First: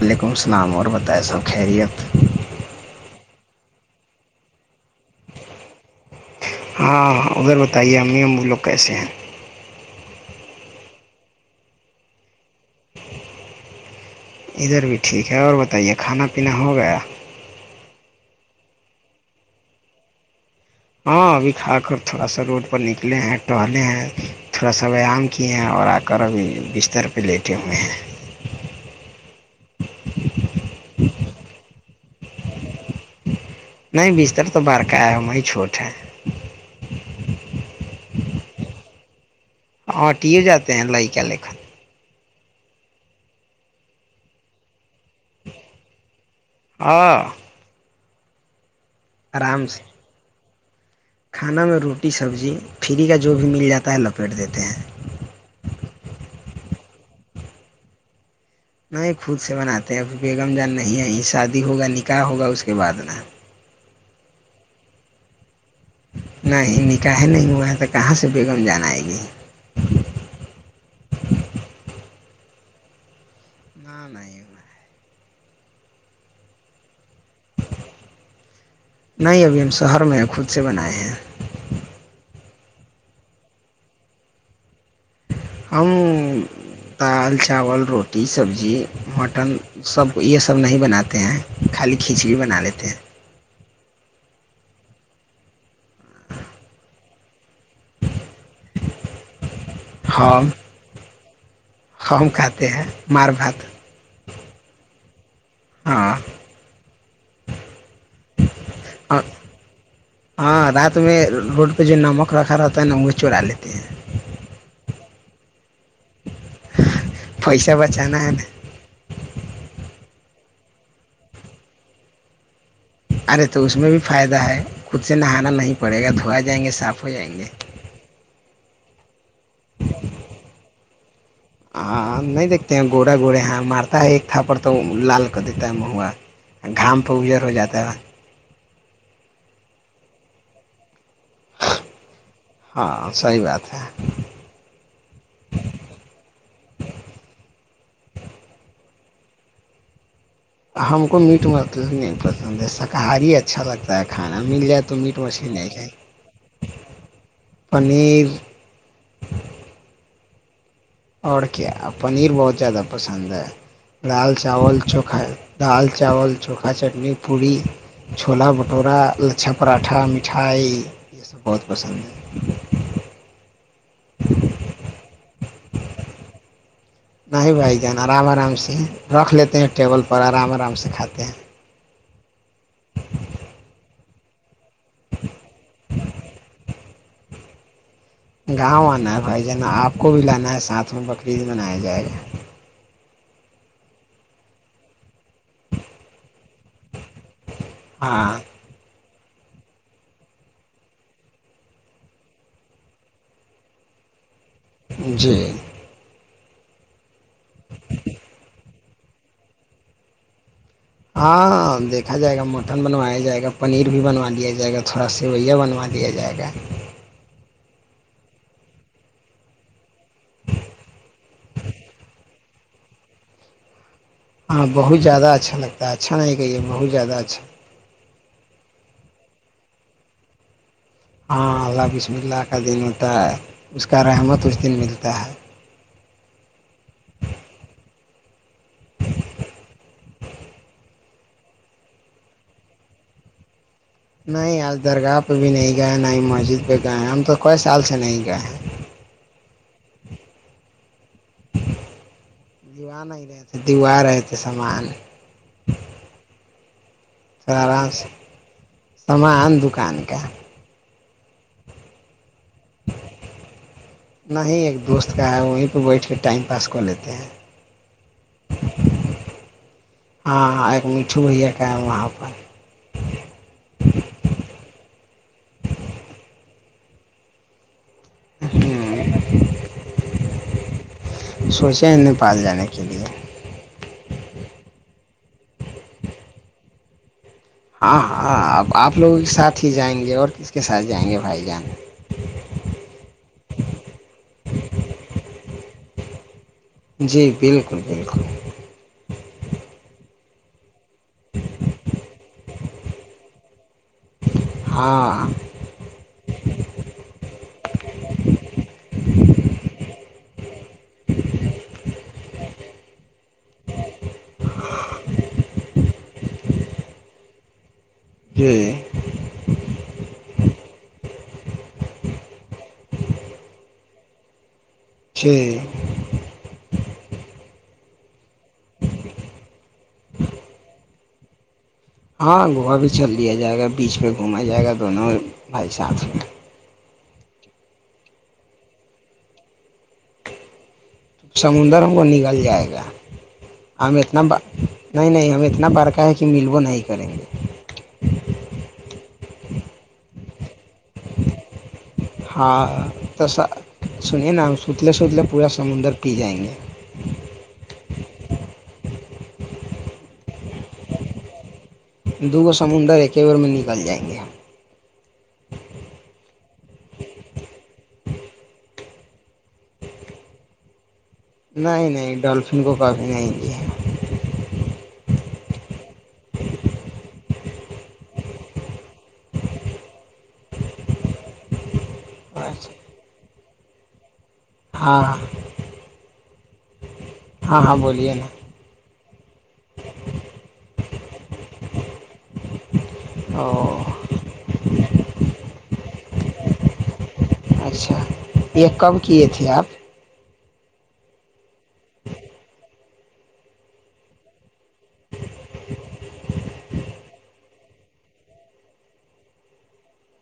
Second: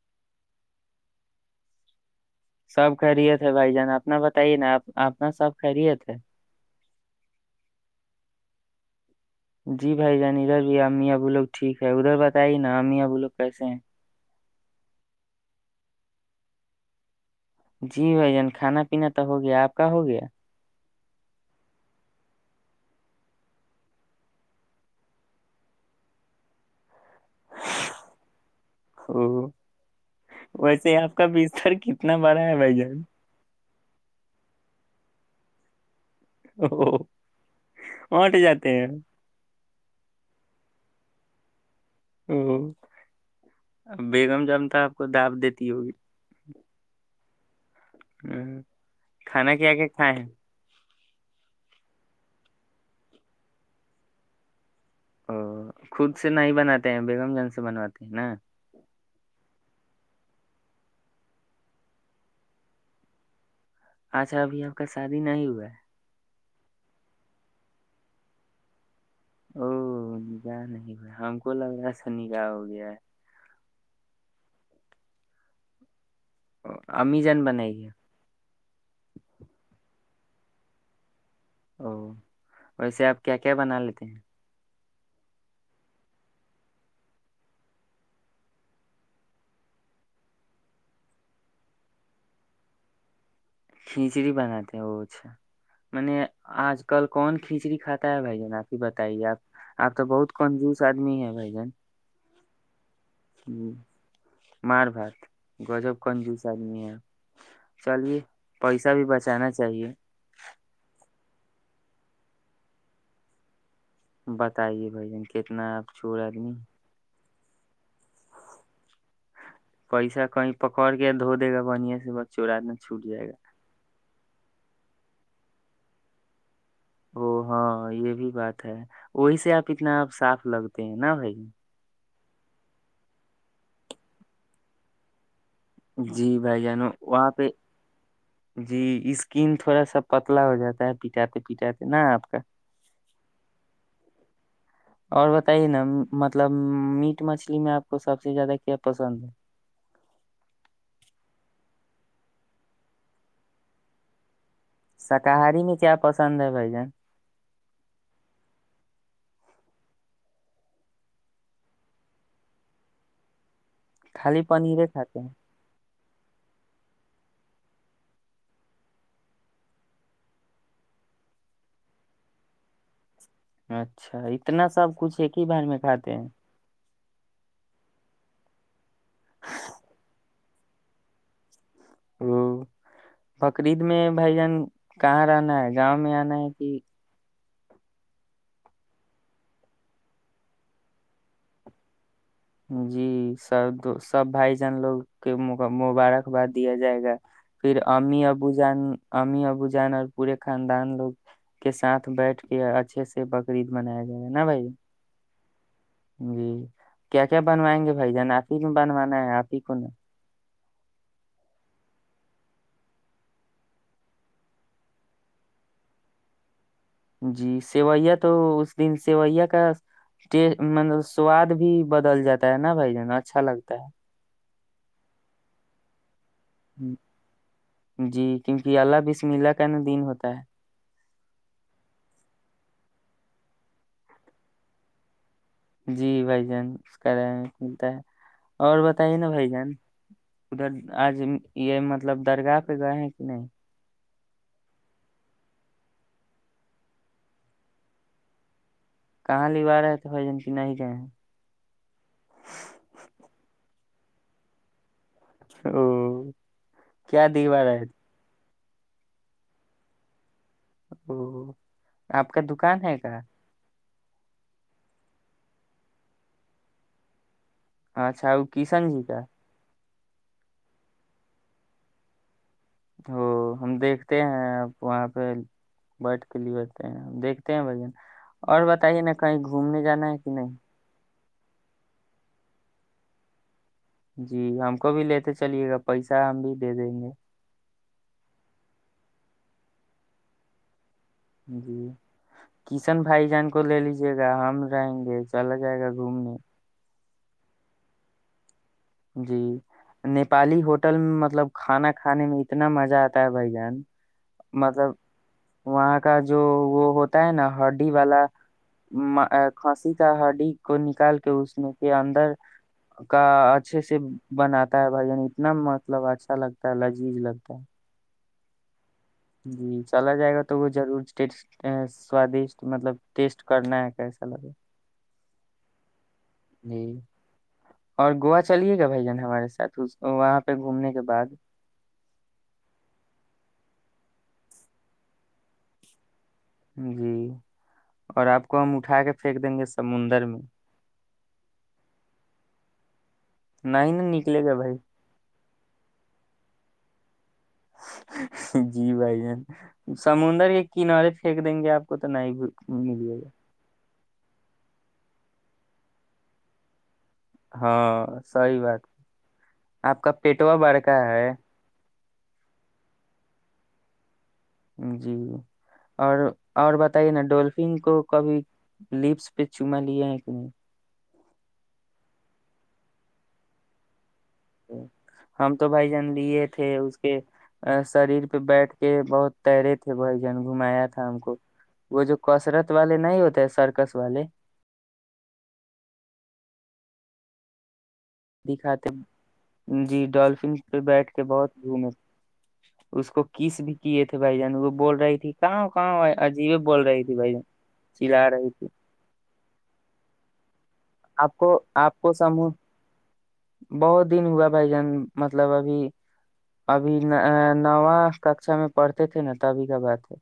وعلیکم السلام اوربتاے سب خیریت [inaudible] سب خیریت ہیں بھائی جان آپنا بتائیے نا آپ آنا سب خیریت سے ہاں ہاں ادھر بتائیے امی ابو وہ لوگ کیسے ہیں جی بھائی جان ادھر بھی امی ابو لوگ ٹھیک ہے ادھر بتائی نا امی ابو لوگ کیسے ہیں ادھر بھی ٹھیک ہے اور بتائیے کھانا پینا ہو گیا جی بھائ جان کھانا پینا تو ہو گیا آپ کا ہو گیا ہاں ابھی کھا کر تھوڑا سا روڈ پر نکلے ہیں ٹہلے ہیں تھوڑا سا ویایام کیے ہیں اور آ کر ابھی بستر پہ لیٹے ہوئے ہیں ویسے ہی آپ کا بیستر کتنا کتنا بڑا ہے بھائی جان نہیں بستر تو بار کایا وہیں چھوٹ ہے او وہٹ جاتے ہیں ہاں ٹیے جاتے ہیں لائ کے لےن ہ بیگم جامتا آپ کو داب دیتی ہوگی ہاں ہ کھانا آرام کیا آ کیا سے کھائےیں ہیں کھانا میں روٹی سبزی فری کا جو بھی مل جاتا ہے لپیٹ دیتے ہیں ا خود سے نہ ہی بناتے ہیں بیگم جنگ سے بنواتے ہیں نا ن خود سے بناتے ہیں بیگم جان نہیں ہے شادی ہوگا نکاح ہوگا اس کے بعد نا اچھا ابھی آپ کا شادی نہیں ہوا ہے نہیں نکاح نہیں ہوا تو کہاں سے بیگم جانا ہے گی او سنی کا ہو گیا ہے نہ نہیں نہیں ہاں نہیں ابھی ہم شہر میں خود سے بنائے ہیں او ویسے آپ کیا کیا بنا لیتے ہیں ہم دال چاول روٹی سبزی مٹن سب یہ سب نہیں بناتے ہیں خالی کھچڑی بنا لیتے ہیں کھچڑی بناتے ہیں وہچھا م آج کل کون کھچڑی کاتا ہے بھائی جنا آپ ہی بتائیے آپ آپ تو بہت ہم کنجوس آدمی ہے ب گن ہم کاتے ہیں مار ہ بھات مار بات گجب ہاں کن جوس آدمی ہے چلیے پیسہ بھی بچانا چاہیے ہاں رات میں روڈ پہ جو نمک رکھا رہتا ہے نا وہ چڑا لیتا بتائیے بھ جن کتنا آپ چھوور آدمی فائس کیا بچانا ہے پکوڑ کے دو دے گا بڑیا سے بچ چوںوراد ارے تو اس میں بھی فائدہ ہے خود سے نہانا نہیں پڑے گا دھویا جائیں گے س او ہاں یہ بھی بات ہے وہی سے آپ اتنا آپ صاف لگتے ہیں نا بھائی ہاں نہیں دیکتے ہیں گوڑا گوڑے یہاں مارتا ہے ایک تھا پر تو لال کو دیتا میں ہوا جی بھائی جانو گھام پہ وہاں گجر ہو جاتا ہے جی اسکین تھوڑا سا پتلا ہو جاتا ہے پٹاتے پٹاتے نہ آپ کا ہاں صحیح بات ہے اور بتائیے نا مطلب میٹ مچھلی میں آپ کو سب سے زیادہ کیا پسند ہے ہم کو میٹ مھ نہیں پسند ہے شاکاہاری اچھا لگتا ہے کھانے شاکاہاری میں کیا پسند ہے بھائی جان پنیر اور کیا پنیر بہت زیادہ پسند ہے دال خالی چاول پنیرے کھاتے چوکھا ہیں دال ال چاول چوکھا چٹنی پوری چھولا بھٹورا لچھا پراٹھا مٹھائی یہ سب بہت پسند ہے اچھا اتنا سب کچھ ہے کی بار میں کھاتے ہیں نہ ہی بھائی جان آرام آرام سے رکھ لیتے ہیں ٹیبل پر آرام آرام سے کھاتے ہیں ہ [unintelligible] بقرید میں بھائی جان کہاں رہنا ہے گاؤں میں آنا ہے کہ گاؤں آنا ہے بھائی ج نا آپ کو بھی لانا ہے ساتھ میں بکرریید بنایا جائے گا جی سب سب بھائی جان لوگ کے مبارکباد دیا جائے گا پھر امی ہاں ابو جان امی ابو جان اور پورے خاندان لوگ کے ساتھ بیٹھ کے اچھے سے بقرعید بنایا گیا جی جی کیا کیا بنوائیں گے بھائی جان آپ ہی کو بنوانا ہے آپ ہی کو نا ہاں دیکھا جائے گا مٹن بنوایا جائے گا پنیر بھی بنوا لیا جائے گا تھوڑا سیویا بنوا دیا جائے گا جی سیوئیا تو اس دن سیوئیا کا ٹی مطلب سواد بھی بدل جاتا ہے نا بھائی جان اچھا لگتا ہے ہاں بہت زیادہ اچھا لگتا ہے اچھا کھان کہ بہت زیادہ ا میلا کا ن دن ہوتا ہے ہاں اللہ بسم اللہ کا دن ہوتا ہے اس کا رحمت اس دن ملتا ہے جی بھائی جان اس کا رہ ملتا ہے اور بتائیے نا بھائی جان ادھر آج یہ مطلب درگاہ پہ گئے ہیں کہ نہیں نہیں آج درگاہ پہ بھی نہیں گئے ن ہی مسجد پہ گئے ہیں ہم تو کوئی سال سے نہیں گئے ہیں کہاں لوا رہے تھ بھائی جن کینا ہی جائے دیوا نہیں رہتے دیوا رہے تھے سامان او کیا تھوڑا دیوار ہے آرام سے سامان دکان کا او آپ کا دکان ہے کیا نہ ہی ایک دوست کا ہے وہیں پہ بیٹھ کے ٹائم پاس کر لیتے ہیں اچھا وہ کشن جی کا ہاں ایک مٹھو بھیا کا وہاں پر ا ہم دیکھتے ہیں وہاں پہ بٹ کلی دھتے ہیں بھن اور بتائیے نا ہوں کہیں گھومنے جانا ہے کہ نہیں سوچیں نیپال جانے کے لیے جی ہم کو بھی لیتے چلیے گا پیسہ ہم بھی دے دیں گے ہاں ہاں آپ لوگوں کے ساتھ ہی جائیں گے اور کس کے ساتھ جائیں گے بھائی جان جی کشن بھائی جان کو لے لیجے گا ہم رہیں گے چل جائے گا گھومنے جی بلکل بلکل جی نیپالی ہوٹل میں مطلب کھانا کھانے میں اتنا مزہ آتا ہے بھای جان مطلب ہاں وہاں کا جو وہ ہوتا ہے نہ ہڈی والا کھسی کا ہڈی کو نکال کے اس میں کے اندر کا اچھے سے بناتا ہے بھائی جان اتنا مطلب اچھا لگتا ہے لذیذ لگتا ہے جی جی چلا جائے گا تو وہ ضرور‌ ٹیسٹ سوادشٹ مطلب ٹیسٹ کرنا ہے کیسا لگا جی اور گووا چلیے گا بھائی جان ہمارے ساتھ وہاں پہ گھومنے کے بعد ہاں گووا بھی چل لیا جائے گا بیچ پہ گھوما جائے گا دونوں بھائی ساتھ میں جی اور آپ کو ہم اٹھا کے پھینک دیں گے سمندر میں سمندر ہم کو نگل جائے گا نہیں ہم نا اتنا نکلے گا بھائی نہیں نہیں ہم اتنا اتنا برقہ ہے کہ مل وہ نہیں کریں گے جی بھائی جان سمندر کے کنارے پھینک دیں گے آپ کو تو نہیں ہاں ملے گا تسا سنیے نہ ہم ستلے سوتلے پورا سمندر پی جائیں گے ہاں سہی بات ہے آپ کا پیٹوا بڑکا ہے دو گز سمندر ایک ہی بار میں نگل جائیں گے ہم جی اور اور بتائیے نہ ڈولفن کو کبھی لپس پہ چوما لیا ہے کہ نہیں نہیں نہیں ڈولفن کو کبھی نہیں لیا ہے ہم تو بھائی جان لیے تھے اس کے شریر پہ بیٹھ کے بہت تیرے تھے بھائی جان گھمایا تھا ہم کو وہ جو کسرت والے نہیں ہوتے سرکس والے ہاں ہاں ہاں بولیے نا دکھاتے جی ڈالفنس پہ بیٹھ بہت گھومے ہے اس کو او کس بھی کیے تھے بھائی جان وہ بول رہی تھی کہاں ہاں بھائی عجیب بول رہی تھی بھائی اچھا چلا رہی تھی یہ کب کیے تھے آپ آپ کو آپ کو سمو بہت دن ہوا بھائی جان مطلب ابھی ابھی نواں ککشا میں پڑھتے تھے نا تبھی کا بات ہے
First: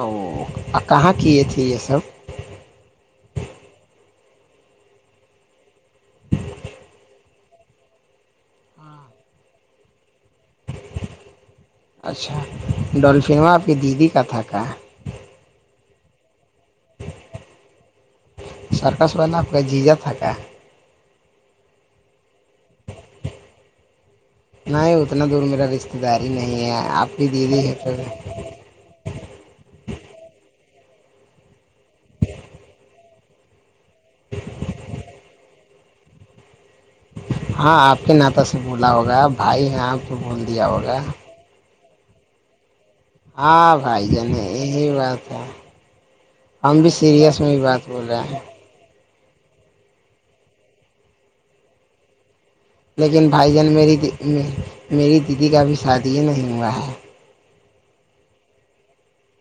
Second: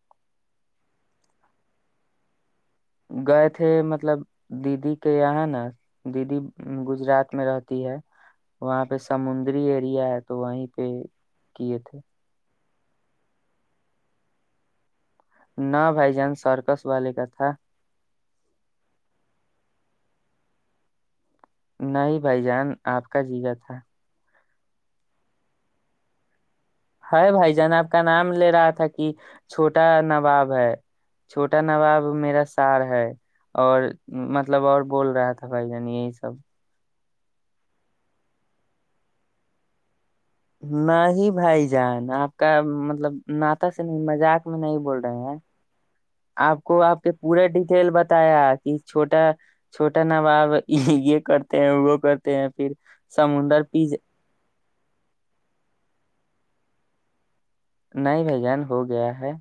او کہاں کی ا تھی یہ سب گئے تھے مطلب دیدی کے یہاں ہے نا دیدی گجرات میں رہتی ہے وہاں پہ سمندری ایریا تو وہیں پہ کیے تھے ڈولفین میں آپی دیدی کاتھ کا نہ بائی جان سر سرکس والپ جی جا تھا کت نہیں بھائی جان آپ کا جیزا تھا نہیں اتنا دور میرا رشتے دار ہی نہیں آپ ہے کی بھائی دیدی جان ہے آپ کا تو نام لے رہا تھا کہ چھوٹا نواب ہے چھوٹا نواب میرا سار ہے اور مطلب اور بول رہا تھا بھائی جانی یہ سب ہاں آپ کے ناتا سے بولا ہوگا بھائی آپ کو بول دیا ہوگا نہیں ہی بھائی جائا آپ کا مب مطلب ناتا ہاں سے نہیں بھائی جان مذاق میں نہیں یہی بول بات رہے ہے ہیں آپ ہم کو بھی آپ کے سیریس پورے میں بھی بات ڈیٹیل بول رہے ہیں بتایا کہ چھوٹی ا چھوٹا نا باب یہ کرتے ہیں وہ کرتے ہیں پھر لیکن بھائی سمندر جان م پی ج- میری دیدی کا بھی سارھ یہ نہیں ہوا ہے نہیں بھ جان ہو گیا ہے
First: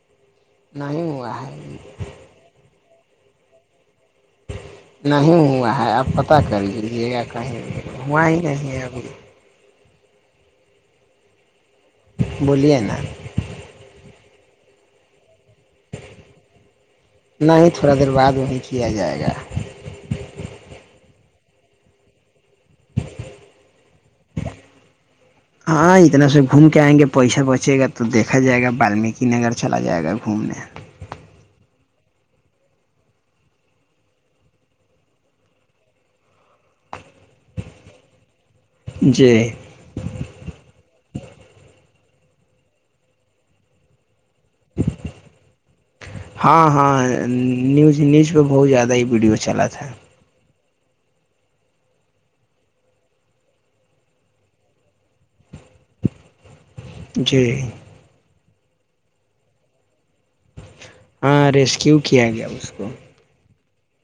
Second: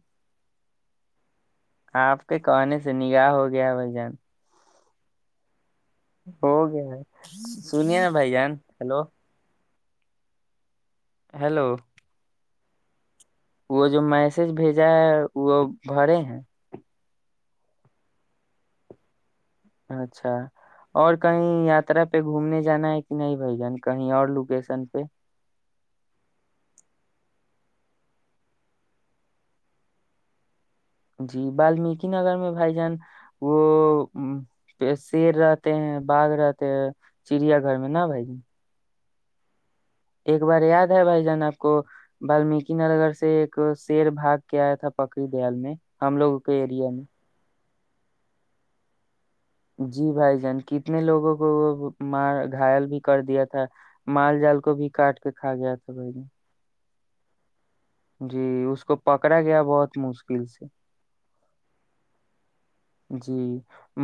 نہیں ہوا ہے آپ کے کہنے سے نگاہ ہو گیا بھائی جان نہیں ہوا ہے آپ پتاہ ہو کر گیا ہے لیجیے ا کہیں بھی سنیے نا وہاں بھائی ہی جان نہیں ہے ابھی ہیلو ہیلو بولیے نا وہ جو میسج بھیجا ہے وہ بھرے ہیں نہیں تھوڑا دیر بعد وہیں کیا جائے گا اچھا اور کہیں یاترا پہ گھومنے جانا ہے کہ نہیں بھ جن کہیں اور لوکیشن پہ چے گا تو دیکھا جائے گا بالمیک نگر چلا جائے گا گھومنے جی بالمیک نگر میں بھائی جان وہ شیر رہتے ہیں باغ رہتے ہیں چڑیا گھر میں نا بھائی جان جی ایک بار یاد ہے بھائی جان آپ کو بمیک نگر سے ایک شیر بھاگ کیایا تھا پکڑری دیال میں ہم لوگوں کے ہاں ایریا میں ہاں نیوز نیوز پہ بہت زیادہ ہی پیڑی ہے جی بھائی جن کتنے لوگوں کو وہ مار گائل بھی کر دیا تھا مال جال کو بھی کاٹ کے کھا گیا تھا بھائی نے جی جی اس کو پکڑا گیا بہت مشکل سے ہاں ریسکیو کیا گیا اس کو جی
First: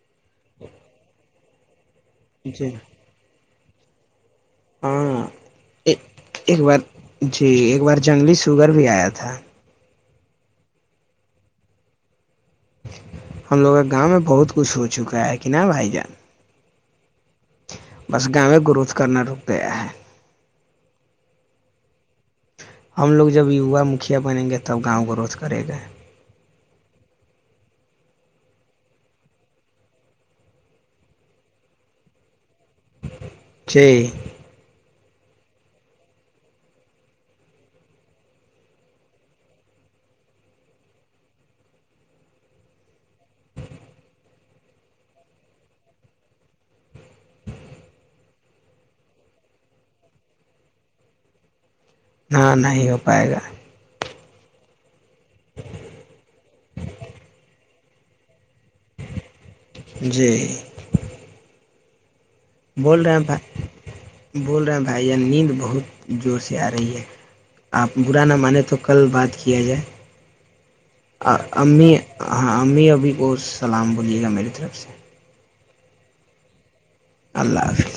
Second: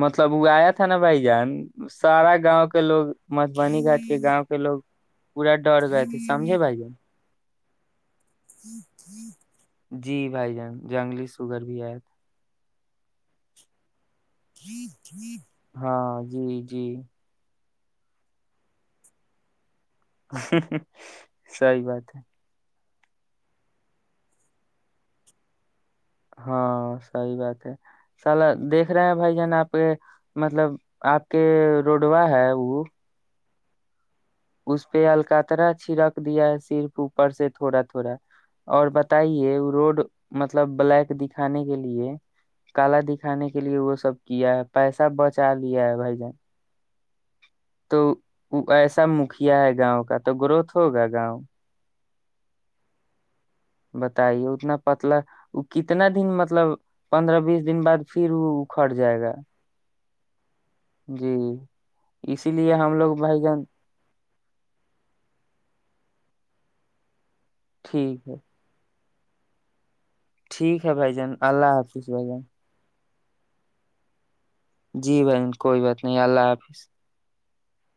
مطلب وہ آیا تھا نا بھائی جان سارا گاؤں جی کے لوگ [unintelligible] ہاں پورا ڈر ایک گئے تھے سمجھے ایک بھائی بار جان جی ایک بار جنگلی سوگر بھی آیا تھا بھائی جان جنگلی سور بھی ایا تھا ہم لوگ گاؤں میں بہت کچھ ہو چکا ہے کہ نا تھا بھائی جان ہاں جی جی بس گا میں گروتھ کرنا رک گیا ہے صحیح بات ہے ہم لوگ جب یوا مکھیا بنیں گے تب گاؤں کو روھ کرے گے ہاں صحی بات ہے سل دیکھ رہے ہیں بھائی جان آپ کے مطلب آپ کے روڈوا ہے وہ جی اس پہ الکاترا چھڑک دیا ہے صرف اوپر سے تھوڑا تھوڑا اور بتائیے روڈ مطلب بلیک دکھانے کے لیے کالا دکھانے کے لیے وہ سب کیا ہے پیسہ بچا لیا ہے بھائی جان تو ایسا دکھیا ہے گاؤں کا تو گروتھ ہوگا گاؤں ہاں نہیں ہو پائے گا بتائیے اتنا پتلا وہ کتنا دن مطلب پندرہ بیس دن بعد پھر وہ اکھڑ جائے گا جی جی [unintelligible] اسی لیے ہم بول رہے لوگ ہیں بھائی جن بول رہے ہیں بھائی جان نیند بہت جوڑ سے ا رہی ہے آپ برا ٹھیک ہے نہ مانے تو کل بات کیا جائے ٹھیک ہے بھائی جان اللہ امی حافظ بھائی جان ہ امی ابھی اور سلام بولیے گا میرے جی بھائی کوئی بات نہیں اللہ حافظ اللہ حافظ